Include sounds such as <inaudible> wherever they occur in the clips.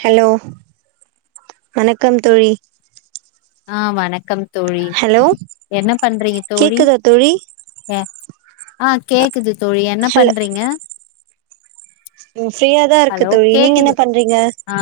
hello வணக்கம் தோழி ஆ வணக்கம் தோழி ஹலோ என்ன பண்றீங்க தோழி கேக்குதா தோழி அ கேக்குது தோழி என்ன பண்றீங்க ஃரீயா தா இருக்க ஹலோ தோழி நீங்க என்ன கேக்குது பண்றீங்க ஆ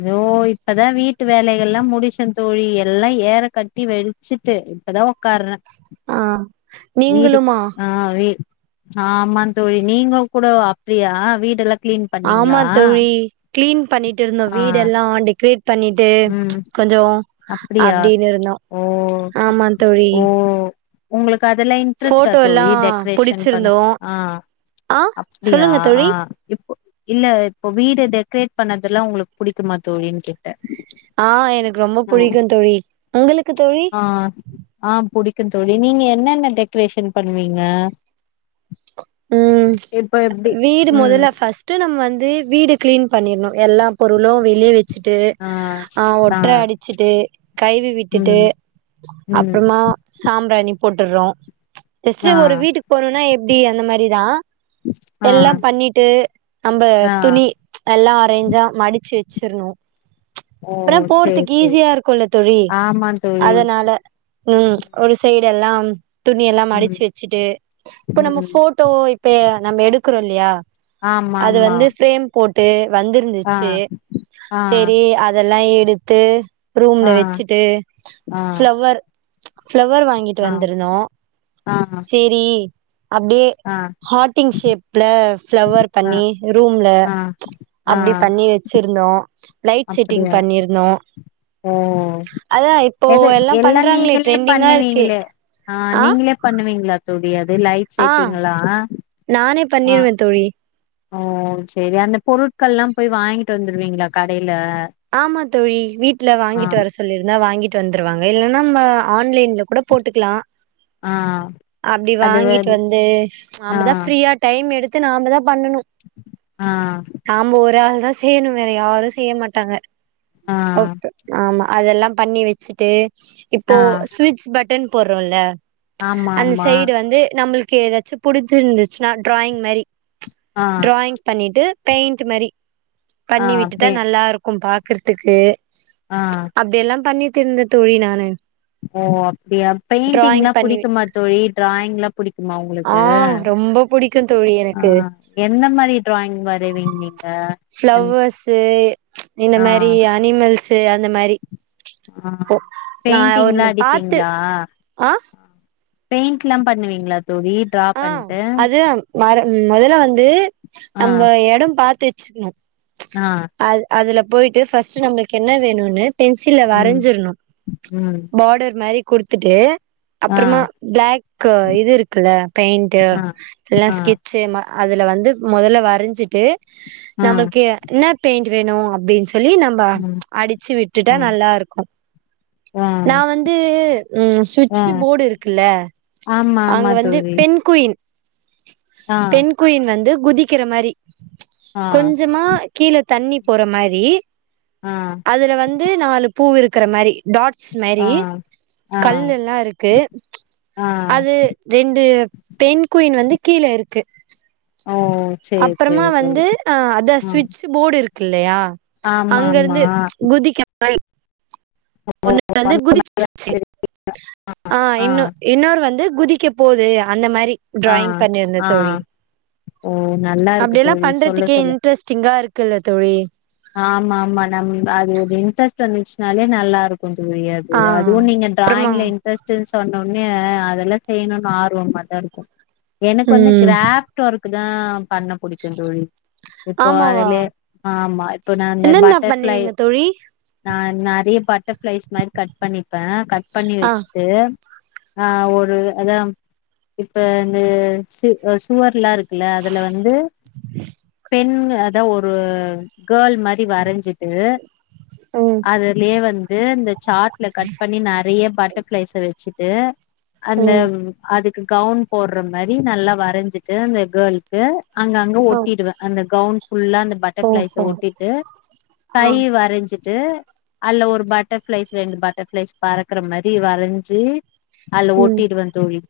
இதோ இப்பதா வீட்டு வேலைகள்லா முடிச்சந் தோழி எல்லாம் ஏற கட்டி வெச்சிட்டு இப்பதான் உக்காருறேன் ஆ வீடு நீங்களுமா ஆஹ் வீடு ஆஹ் ஆமா தோழி நீங்க கூட அப்டியா வீடு எல்லாம் கிளீன் ஆமா பண்ணீங்களா தோழி கிளீன் பண்ணிட்டு இருந்தோம் ஆ வீடுல்லாம் டெக்ரேட் பண்ணிட்டு கொஞ்சம் அப்படியா ஓ ஆமா தோழி ஓ உங்களுக்கு அதெல்லாம் இன்ட்ரெஸ்ட்டா போட்டோ எல்லா தோழி டெக்ரேஷன் பண்ண புடிச்சிருந்தோ ஆஹ் ஆ அப்டியா சொல்லுங்க ஆ தோழி இப்போ இல்ல இப்போ வீடு டெக்ரேட் பண்ணதெல்லாம் உங்களுக்கு புடிக்குமா தோழின்னு கேட்டேன் ஆ எனக்கு ரொம்ப புடிக்கும் தோழி உங்களுக்கு தோழி ஆ ஆ புடிக்கும் தோழி நீங்க என்னென்ன டெக்ரேஷன் பண்வீங்க உம் வீடு ம் மொதல்ல ஃபர்ஸ்ட் ட்டு நம்ம வந்து வீடு கிளீன் பண்ணிறணும் எல்லா பொருளும் வெளியே வச்சு ட்டு ஆ ஆ ஒட்ற அடிச்சுட்டு கழுவி விட்டுட்டு ம் ம் அப்றமா சாம்ராணி போட்டுறோம் ஆ ஜஸ்ட்டு ஒரு வீட்டுக்கு போறனா எப்டி அந்த மாரி தா ஆ எல்லாம் பண்ணிட்டு நம்ம ஆ துணி எல்லா அரேஞ்சா மடிச்சு வச்சிரணும் ஓ அப்றம் சேரி போறதுக்கு சேரி ஈஸியா இருக்குல்ல தோழி ஆமா தோழி அதனால உம் ஒரு சைடு எல்லா துணி எல்லா ம் மடிச்சு வச்சுட்டு இப்ப நம்ம ம் போ டோம் இப்ப நம்ம எடுக்றோம் இல்லையா அது ஆமாமா வந்து ஃப்ரேம் போட்டு வந்திருந்துச்சு ஆ செரி அதெல்லாம் எடுத்து ரூம்ல ஆ வச்சுட்டு ஆ ஃப்ளவர் ஃப்ளவர் வா ங்கிட்டு ஆ வந்திருந்தோம் ஆ செரி அப்டியே ஆ ஹாட்டிங் ஷேப்ல ப்ளவர் ஆ பண்ணி ரூம்ல ஆ ஆ அப்டி பண்ணி வ ச்சிருந்தோம் லைட் செட்டிங் அப்டியா பண்ணிருந்தோம் ஓ எது எல்லாம் பண்றாங்களே நீங்களே ட்ரெண்டிங்கா இருக்கு பண்ணுவீங்களே ஆ நீங்க ளே பண்ணுவீங்களா தோழி அது லைட் ஆ செட்டிங்களாம் நானே பண்ணிருவேன் தோழி ஓ செரி அந்த பொருட்கள்லாம் போய் வாங்கிட்டு வந்துருவீங்களா கடைல ஆமா தோழி வீட்ல வாங்கிட்டு வர சொல்லிருந்தா வாங்கிட்டு வந்துருவாங்க இல்லனா நம்ம ஆன்லைன்ல கூட போட்டுக்லாம் ஆ அப்டி அது வாங்கிட்டு வந் வந்து ஆ நம்பதான் ஃப்ரீயா டைம் எடுத்து நாம தான் பண்ணனும் ஆ நாம ஒரு ஆள் தான் செய்யணும் வேற யாரும் செய்ய மாட்டாங்க ஆ ஆமா அதெல்லாம் பண்ணி வச்சுட்டு இப்போ ஆ சுவிட்ச் பட் டன் போறோம் ல ஆமா அந்த ஆமா சைடு வந்து நம்மளுக்கு எதாச்சு புடிஞ்சிருந்துச்சுன்னா டிராயிங் மாரி ஆ டிராயிங் பண்ணிட்டு பெயிண்ட் மாரி ஆ பண்ணி விட்டுடா பே நல்லா இருக்கும் பாக்கறதுக்கு ஆ அப்டி எல்லாம் பண்ணிட்ருந்தேன் தோழி நானு ஓ அப்டியா டிராயிங் பெயிண்டிங்ல்லாம் பண்ணி புடிக்குமா தோழி டிராயிங்ல்லாம் புடிக்குமா ஆ உங்களுக்கு ரொம்ப புடிக்குந் தோழி எனக்கு என்ன மாரி ட்ராயிங் வரைவீங்க ஃப்ளவர்ஸு இந்த ஆ மாரி அனிமல்ஸு அந்த மாரி ஆ ப்போ நா பெயிண்டிங்லா ஒண்ணு பாத்து அடிப்பீங்களா ஆ பெயிண்ட்லா பண்ணுவீங்ளா தோழி ட்ரா ஆ அது மர மொதல்ல வந்து ஆ நம்ப எடம் பாத்துச்சுக்ணு ஆ அத் அதுல போயிட்டு ஃபர்ஸ்ட் நம்ளுக்கு என்ன வேணுன்னு பென்சில்ல ம் வரஞ்சிர்ணு ம் பாடர் மாரி குடுதுட்டு ஆ அப்புறமா பிளாக்க் இது இருக்குல பெயிண்ட்டு ஆ இல்ல ஆ ஸ்கெச் சும அதுல வந்து மொதல்ல வரஞ்சிட்டு ஆ நம்மளுக்கு என்ன பெயிண்ட் வேணு அப்டின் சொல்லி நம்ம ம் அடிச்சு விட்டுடா ம் நல்லா இருக்கும் ஆ நா வந்து ஆ ஸ்விட்சு போடு இருக்குல்ல ஆமா அங்க ஆமா வந்து தோழி பெண் குயின் ஆ பெண் குயின் வந்து குதிக்கிற மாரி ஆ கொஞ்சமா கீழ தண்ணி போற மாரி ஆ அதுல வந்து நாலு பூ இருக்கிற மாரி டாட்ஸ் ஆ மாரி ஆ கல்லு எல்லா இருக்கு ஆ அது ரெண் டு பெண் குயின் வந்து கீழ இருக்கு ஓ சேரி அப்பறமா சேரி தோழி வந்து ஆ அத ம் ஸ்விட்சு போடு இருக்கு இல்லையா ஆமா ஆமா அங்கருந்து குதிக்கு ஒன்னு வந்து குதிசிச்சி ஆ இன்னு இன்னொரு வந்து குதிக்க போது அந்த மாரி ஆ ட்ராயிங் பண்ணிருந்த ஆ தோழி ஓ நல்லா இருக்கு அப்டியெல்லா தோழி சொல்ல பண்றதுக்கே சொல்ல இன்ட்ரஸ்டிங்கா இருக்குல்ல தோழி ஆம்மா ஆம்மா நம் அது ஒரு இன்ட்ரெஸ்ட் வந்துச்சுனாலே நல்லாருக் கொஞ்ச முயாது ஆ எதாவு நீங்க அப்புறமா ட்ராயிங்ல ட்ரெஸ்டுன்னு சொன்னோனயே அதெல்லா செய்யணுன் ஆர்வமாதா இருக்கூ எனக்கு வந்து ம் கிராஃப்ட் ஒர்க்குதா பண்ண புடிக்குந் தோழி இப்போ ஆமாவா ஆதுலே ஆம்மா இப்போ நா அந்த என்னென்ன பட்டர்ஃப்ளை பண்ணுவீங்க தோழி நா நறைய பட்டர்ஃபிளைஸ் மாரி கட் பண்ணிப்பே கட் பண்ணி ஆ வச்சுட்டு ஆ ஒரு அதா இப்ப இந்த சி சுவர்லா இருக்குல்ல அதுல வந்து உஹ <unintelligible> பெண் அத ஒரு கேள் மாரி வரஞ்சுட்டு ம் அத இதுலயே வந்து இந்த சாட்ல கட் பண்ணி நறைய பட்டர்ஃபிளைஸ வச்சுட்டு அந்த ம் அதுக்கு கவுன் போட்ற மாரி நல்லா வரைஞ்சிட்டு அந்த கேல்கு அங்க அங்க ஓ ஒட்டிடுவே அந்த கவுன் ஃபுல்லா அந்த பட் பட்டர்ஃப்ளைஸ ஓஹோ ஒட்டிட்டு கை ஆ வரஞ்சிட்டு அல்ல ஒரு பட்டர்ஃபிளைஸ் ரெண்டு பட்டர்ஃபிளைஸ் பறக்குற மாரி வரஞ்சி அதுல ம் ஓட்டிடுவ தோழி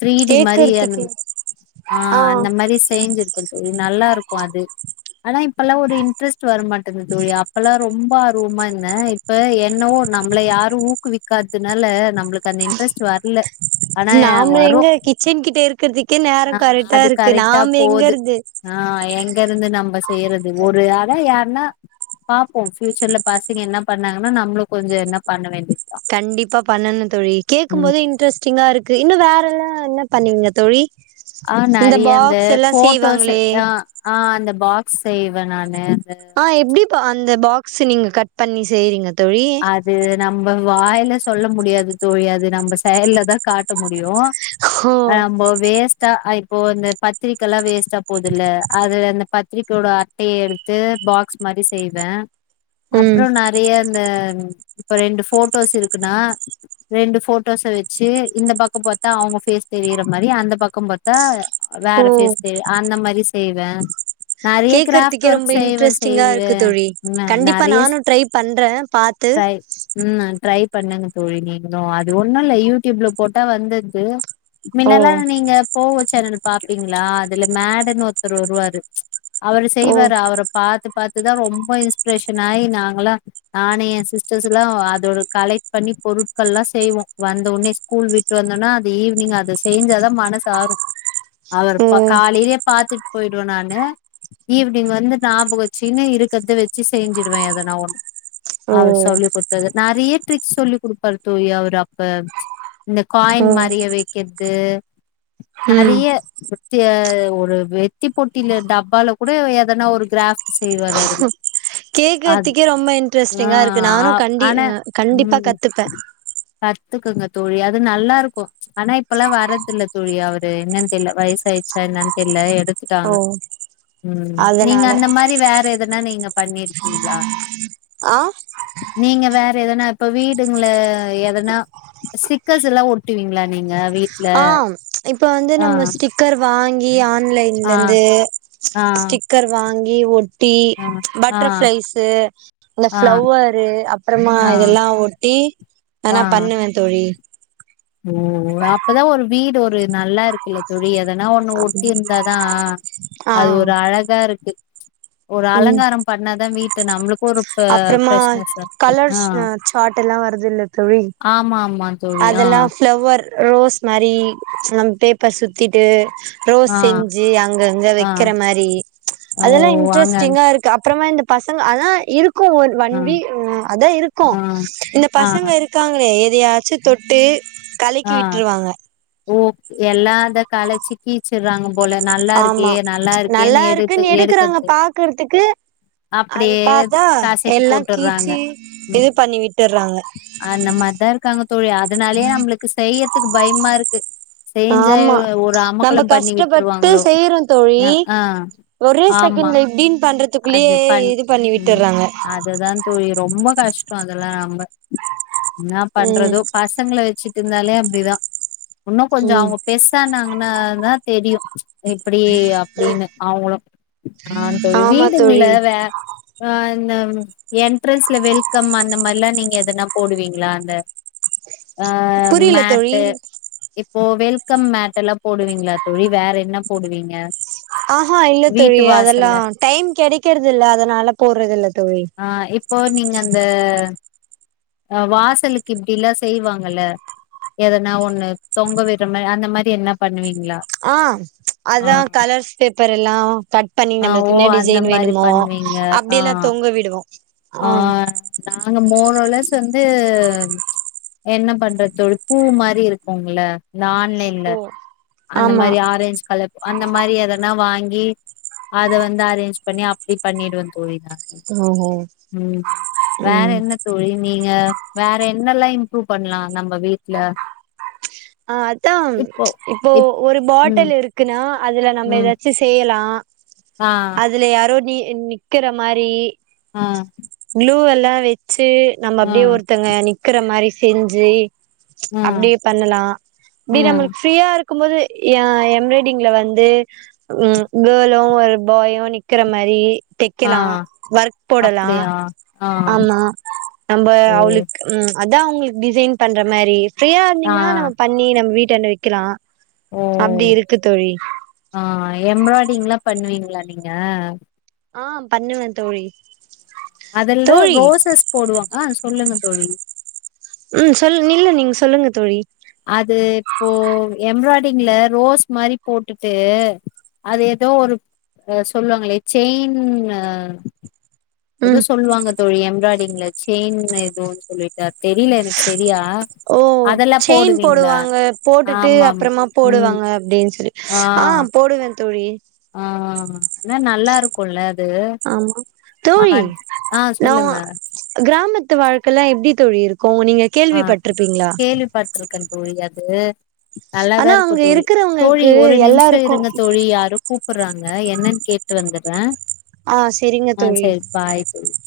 த்ரீடி மாரி அந்த கேக்குறதுக்கே ஆ அந்த மாரி செஞ்சிருக்க தோழி நல்லா இருக்கூ அது ஆனா இப்பல்லா ஒரு இன்ட்ரெஸ்ட் வரமாடேந்து தோழி அப்பெல்லா ரொம்ப ஆர்வமா இருந்தே இப்ப என்னவோ நம்மள யாரு ஊக்குவிக்காத்னால நம்லுக்கு அந்த இன்ட்ரெஸ்ட் வர்ல நாம எங்க கிசன் கிட்ட இருகறதுக்கே ஆ நேரம் கரெக்டா அது இருக்கு கரெக்டா நாம எங்க போது இருந்து ஆ எங்க இருந்து நம்ம செய்யறது ஒரு ஆக யாருன்னா பாப்போம் பியூசர்ல பாசங்க என்ன பண்ணாங்கனா நம்மளு கொஞ்ச என்ன பண்ண வேண்டியது கண்டிப்பா பண்ணணு தோழி ம் கேட்கபோதே இன்ட்ரெஸ்டிங்கா இருக்கு இன்னும் வேற எல்லா என்ன பண்ணுவீங்க தோழி ஆ இந்த நிறைய அந்த பாக்ஸ் எல்லா போட்டோஸ் செய்வாங்களே ஆ ஆ அந்த பாக்ஸ் செய்வ நானெ அந்த ஆ எப்படி அந்த பாக்ஸ் நீங்க கட் பண்ணி செய்யறீங்க தோழி அது நம்ம வாயில சொல்ல முடியாது தோழி அது நம்ம செயல்லதா காட்ட முடியும் ஓ ஆ அம்மொ வேஸ்டா ஐபோ பத்திரிக்கலா வேஸ்ட்தா போதுல அது அந்த பத்திரிக்கையோட அட்டைய எடுத்து பாக்ஸ் மாரி செய்வ ம் அப்புறம் நிறைய இந்த இப்ப ரெண்டு போடோஸ் இருக்குனா ரெண்டு போடோஸ வச்சு இந்த பக்கம் பாத்தா அவங்க பேஸ் தெரியற மாரி அந்த பக்கம் பாத்தா வேற ஓ பேஸ் தெரி அந்த மாரி செய்வ நறைய கிராப்ட் கேக்குறதுக்கே ரொம்ப ஒர்க் செய்வ செய் இன்ட்ரெஸ்டிங்கா இருக்கு தோழி கண்டிப்பா நறைய நானு ட்ரை பண்ற பாத் தை ம் ட்ரை பண்ணுங்க தோழி நீங்களு அது ஒண்ணு இல்ல யூ ட்யூப்ல போட்டா வந்துது ஓ முன்னலா நீங்க போக சேனல் பாப்பீங்களா அதுல மேடுன்னு ஒருத்தருவருவாரு அவரு ஓ செய்வாரு அவர பாத்து பாத்து தா ரொம்ப இன்பிரேஷன் ஆயி நாங்கலா நானு எ சிஸ்டர்ஸ் எல்லா அதோட கலெட் பண்ணி பொருட்கள் எல்லா செய்வோ வந்த உடனே ஸ்கூல் விட்டு வந்தொன அத ஈவினிங் அத செஞ்சாதா மனசு ஆரும் அவர் ஓ காலை லியே பாத்துட்டு போயிடுவ நானு ஈவினங் வந்து ஞாபக வச்கினு இருகறத வச்சி செஞ்சிடுவே எதனா ஒண்ணு ஓ அவரு சொல்லி கொடுத்தது நறைய ட்ரிக்ஸ் சொல்லி கொடுப்பாரு தோழி அவரு அப்ப இந்த ஓ காயின் மாரிய வைகிறது நறைய வெத்திய ஒரு வெத்தி போட்டி டப்பால கூட எதனா ஒரு கிராப்ட் செய்வாரு அதல கேகுறதுகே ரொம்ப ஆ இன்ட்ரெஸ்டிங்கா இருக் ஆ நானும் கண்டி கண்டிபா கத்துப்பே கத்துகுங்க தோழி அது நல்லா இருக்கு ஆனா இப்பலா வரதில்ல தோழி அவரு என்னன்னு தெரியல வயச ஆயி ன என்னன்னு தெரியல ஓ ம் நீங்க அதனால அந்த மாரி வேற எதனா நீங்க பண்ணிருகீங்களா ஆ நீங்க வேற எதனா இப்ப விடுங்க எதனா சிடிக்கர்ஸ் எல்லா ஒட்டுவீங்களா நீங்க வி ஆ இப்ப வந்து நம்ம ஸ்டிக் டிக்கர் வாங்கி ஆன்லைன்ல ஆ இருந்து ஆ ஸ்டிக்கர் வாங்கி ஒட் டி ஆ ஆ பட்டர்ஃப்ளைஸ அந்த ஆ பிளவரு அப்பறமா ஆ இதெல்லா ஒட்டி எதுனா பண்ணுவ தோழி உம் அப்பதா ஒரு வீடு ஒரு நல்லா இருக்குல தோழி எதனா ஒண்ணு ஒட்டி இருந்தாதா ஆ அது ஒரு அழகா இருக்கு ஒரு ம் அலங்கார பண்ணாதா வீட் நம்மளுக்கு ஒரு அப்புறமா பிரஷ்னஸ்க் இருக்க ஆ கலர்ஸ் சார்ட் எல்லா வருதுல்ல தோழி ஆமா ஆமா தோழி ஆ அதெல்லா பிளவர் ரோஸ் மாரி பேப்பர் சுத்திட்டு ரோஸ் ஆ செஞ்சி அங்கங்க ஆ வைகிற மாரி ஓ அதெல்லா வாங்க இன்ட்ரெஸ்டிங்கா இருக் அப்றமா இந்த பசங்க அதா இருக்கு ஒரு ஆ வண்டி அ அதா இருக்கு ஆ இந்த ஆ பசங்க இருக்காங்களே எதையாச்சு தொட்டு ஆ கலக்கி விட்டுருவாங்க ஓ எல்லா அத கலச்சி கீச்சிறாங்க போல நல்லா இருக்கே ஆமா நல்லா இருகேன் எடு இருக்குன்னு எடுக்குறாங்க எடுகறது பாக்குறதுக்கு அது அப்படியே பாத்தா காசக்கி எல்லா போட்டுறாங்க கீச்சி ம் இது பண்ணி விட்டுறாங்க அந்த மாரிதா இருகாங்க தோழி அதனாலயே நம்ளுக்கு செய்யதுக் பயமா இருக்கு செய்ஞ்சா ஆமா ஒரு நம்ம அமகளம் பண்ணி கஷ்டப்பட்டு விட்டுருவாங்களோ செய்யறோ தோழி அ ஆ ஒரே ஆமா செகண்ட்ல இப்டின் பண்றதுகுள்ளயே இது பண்ணி விட்டறாங்க அததா தோழி ரொம்ப கஷ்டொ அதெல்லா நம்ப என்ன ம் பண்றதோ பச பசங்கள வச்சிட்டு இருந்தாலே அப்டிதா உன்னு கொஞ்ச ம் அவங்க பெர்சானாங்ன்னா தா தெரியு இப்டி அப்டினு அவங்களு ஆ தோழி ஆமா தோழி வீடுங்கல ஆ இந்த என்ட்ரன்ஸ்ல வெல்கம் அந்த மாரில்லா நீங்க எதனா போடுவீங்களா அந்த ஆ புரியல தோழி மேட்டு இப்போ வெல்கம் மேட்டு எல்லா போடுவீங்களா தோழி வேற என்ன போடுவீங்க ஆஹா இல்ல தோழி வீட்டு அதெல்லா வாசல்ல டைம் கெடைக்கறது இல்ல அதனால போறது இல்ல தோழி ஆ இப்போ நீங்க அந்த அ வாசலுக்கு இப்டிலா செய்வாங்கல எதனா ஒண்ணு தொங்க விடுற மாரி அந்த மாரி என்ன பண்ணுவீங்ளா ஆ அதா கலர்ஸ் பேப்பர் எல்லா கட் பண்ணி ஆ ஓ நம்மளுக்கு என்ன டிசை அந்த ஜெயின் மாரி வேணுமோ பண்ணுவீங்க ஆ அப்டி எல்லா தொங்க விடுவோ ஆ நாங்க மோறளஸ் வந்து என்ன பண்ற தோழி பூ மாரி இருக்குள நான்லைன்ல அந்த ஆமா மாரி ஆரஞ்ச் கலர் அந்த மாரி எதென்ன வாங்கி அத வந்து அரேஞ்ச் பண்ணி அப்டி பண்ணிடுவ தோழி நா ஓஹோ ம் வேற ம் என்ன தோழி நீங்க வேற என்னல்லா இம்ப்ரூவ் பண்லா நம்ம வீட்ல ஆ அதா இப்போ இப் ஒரு ம் பாட்டில் இருக்குன்னா அதுல நம்ம ம் ஏதாச் சு செய்யலா ஆ அதுல யாரோ நீ நிக்கிற மாரி ஆ குளூ எல்லா வச்சு நம்ம ஆ அப்டியே ஒருத்தங்க நிக்கிற மாரி செஞ்சு ஆ அப்டி பண்ணலா இப்டி நம்மளுக்கு ஃப்ரீயா இருக்கு போது ஏ எம்ப்ராய்டிங்ல வந்து ம் கேளோ ஒரு பாயோ நிக்கிற மாரி டெக் ஆ ஆ க்கலா ஒர்க் போடலா அப்டியா ஆ ஆமா நம்ப ஓ அவளுக் ம் அதா உங்களுக்கு டிசைன் பண்ற மாரி ஃப்ரீயா ஆ இருந்தீங்ன்னா நம்ம பண்ணி நம்ம வீட்டாண்ட விக்கலா ஓ அப்டி இருக்கு தோழி ஆ எம்ப்ராய்டிங்லா பண்ணுவீங்ளா நீங்க ஆ பண்ணுவ தோழி அதுல தோழி ரோசஸ் போடுவாங்க அத சொல்லுங்க தோழி ம் சொல் இல்ல நீங்க சொல்லுங்க தோழி அது இப்போ எம்ப்ராய்டரிங்ல ரோஸ் மாரி போட்டுட்டு அது ஏதோ ஒரு அ சொல்லுவாங்களே செயின்னு ஏதோ ம் சொல்லுவாங்க தோழி எம்ப்ராய்டிங்ல செயின் எதோன்னு சொல்லிட்டா தெரியில எனக்கு செரியா ஓ அதெல்லா செயின் போடுவாங்க போட்டுட்டு அப்புறமா ம் போடுவாங்க அப்டின்னு சொல்லி ஆ ஓடுவே தோழி ஆ ஆன நல்லாருக் கொள்ல அது ஆமா ஆ தோழி ஆ நா சொல்லுங்க கிராமத்து வாழ்க்கல்லா எப்டி தோழி இருக்கு நீங்க ஆ கேள்விப்பட்டிருப்பீங்களா கேள்விபட்டுருக்கே தோழி அது நல்லாதா ஆனா இருக்கு அங்க தோழி தோழி இருக்கிறவங்களுக்கு ஒரு நிமிஷோ எல்லாருக்கு இருங்க தோழி யாரும் கூப்புர்றாங்க என்னன்னு கேட்டு வந்தர்றே ஆ செரிங்க ஆ தோழி செரி பாய் தோழி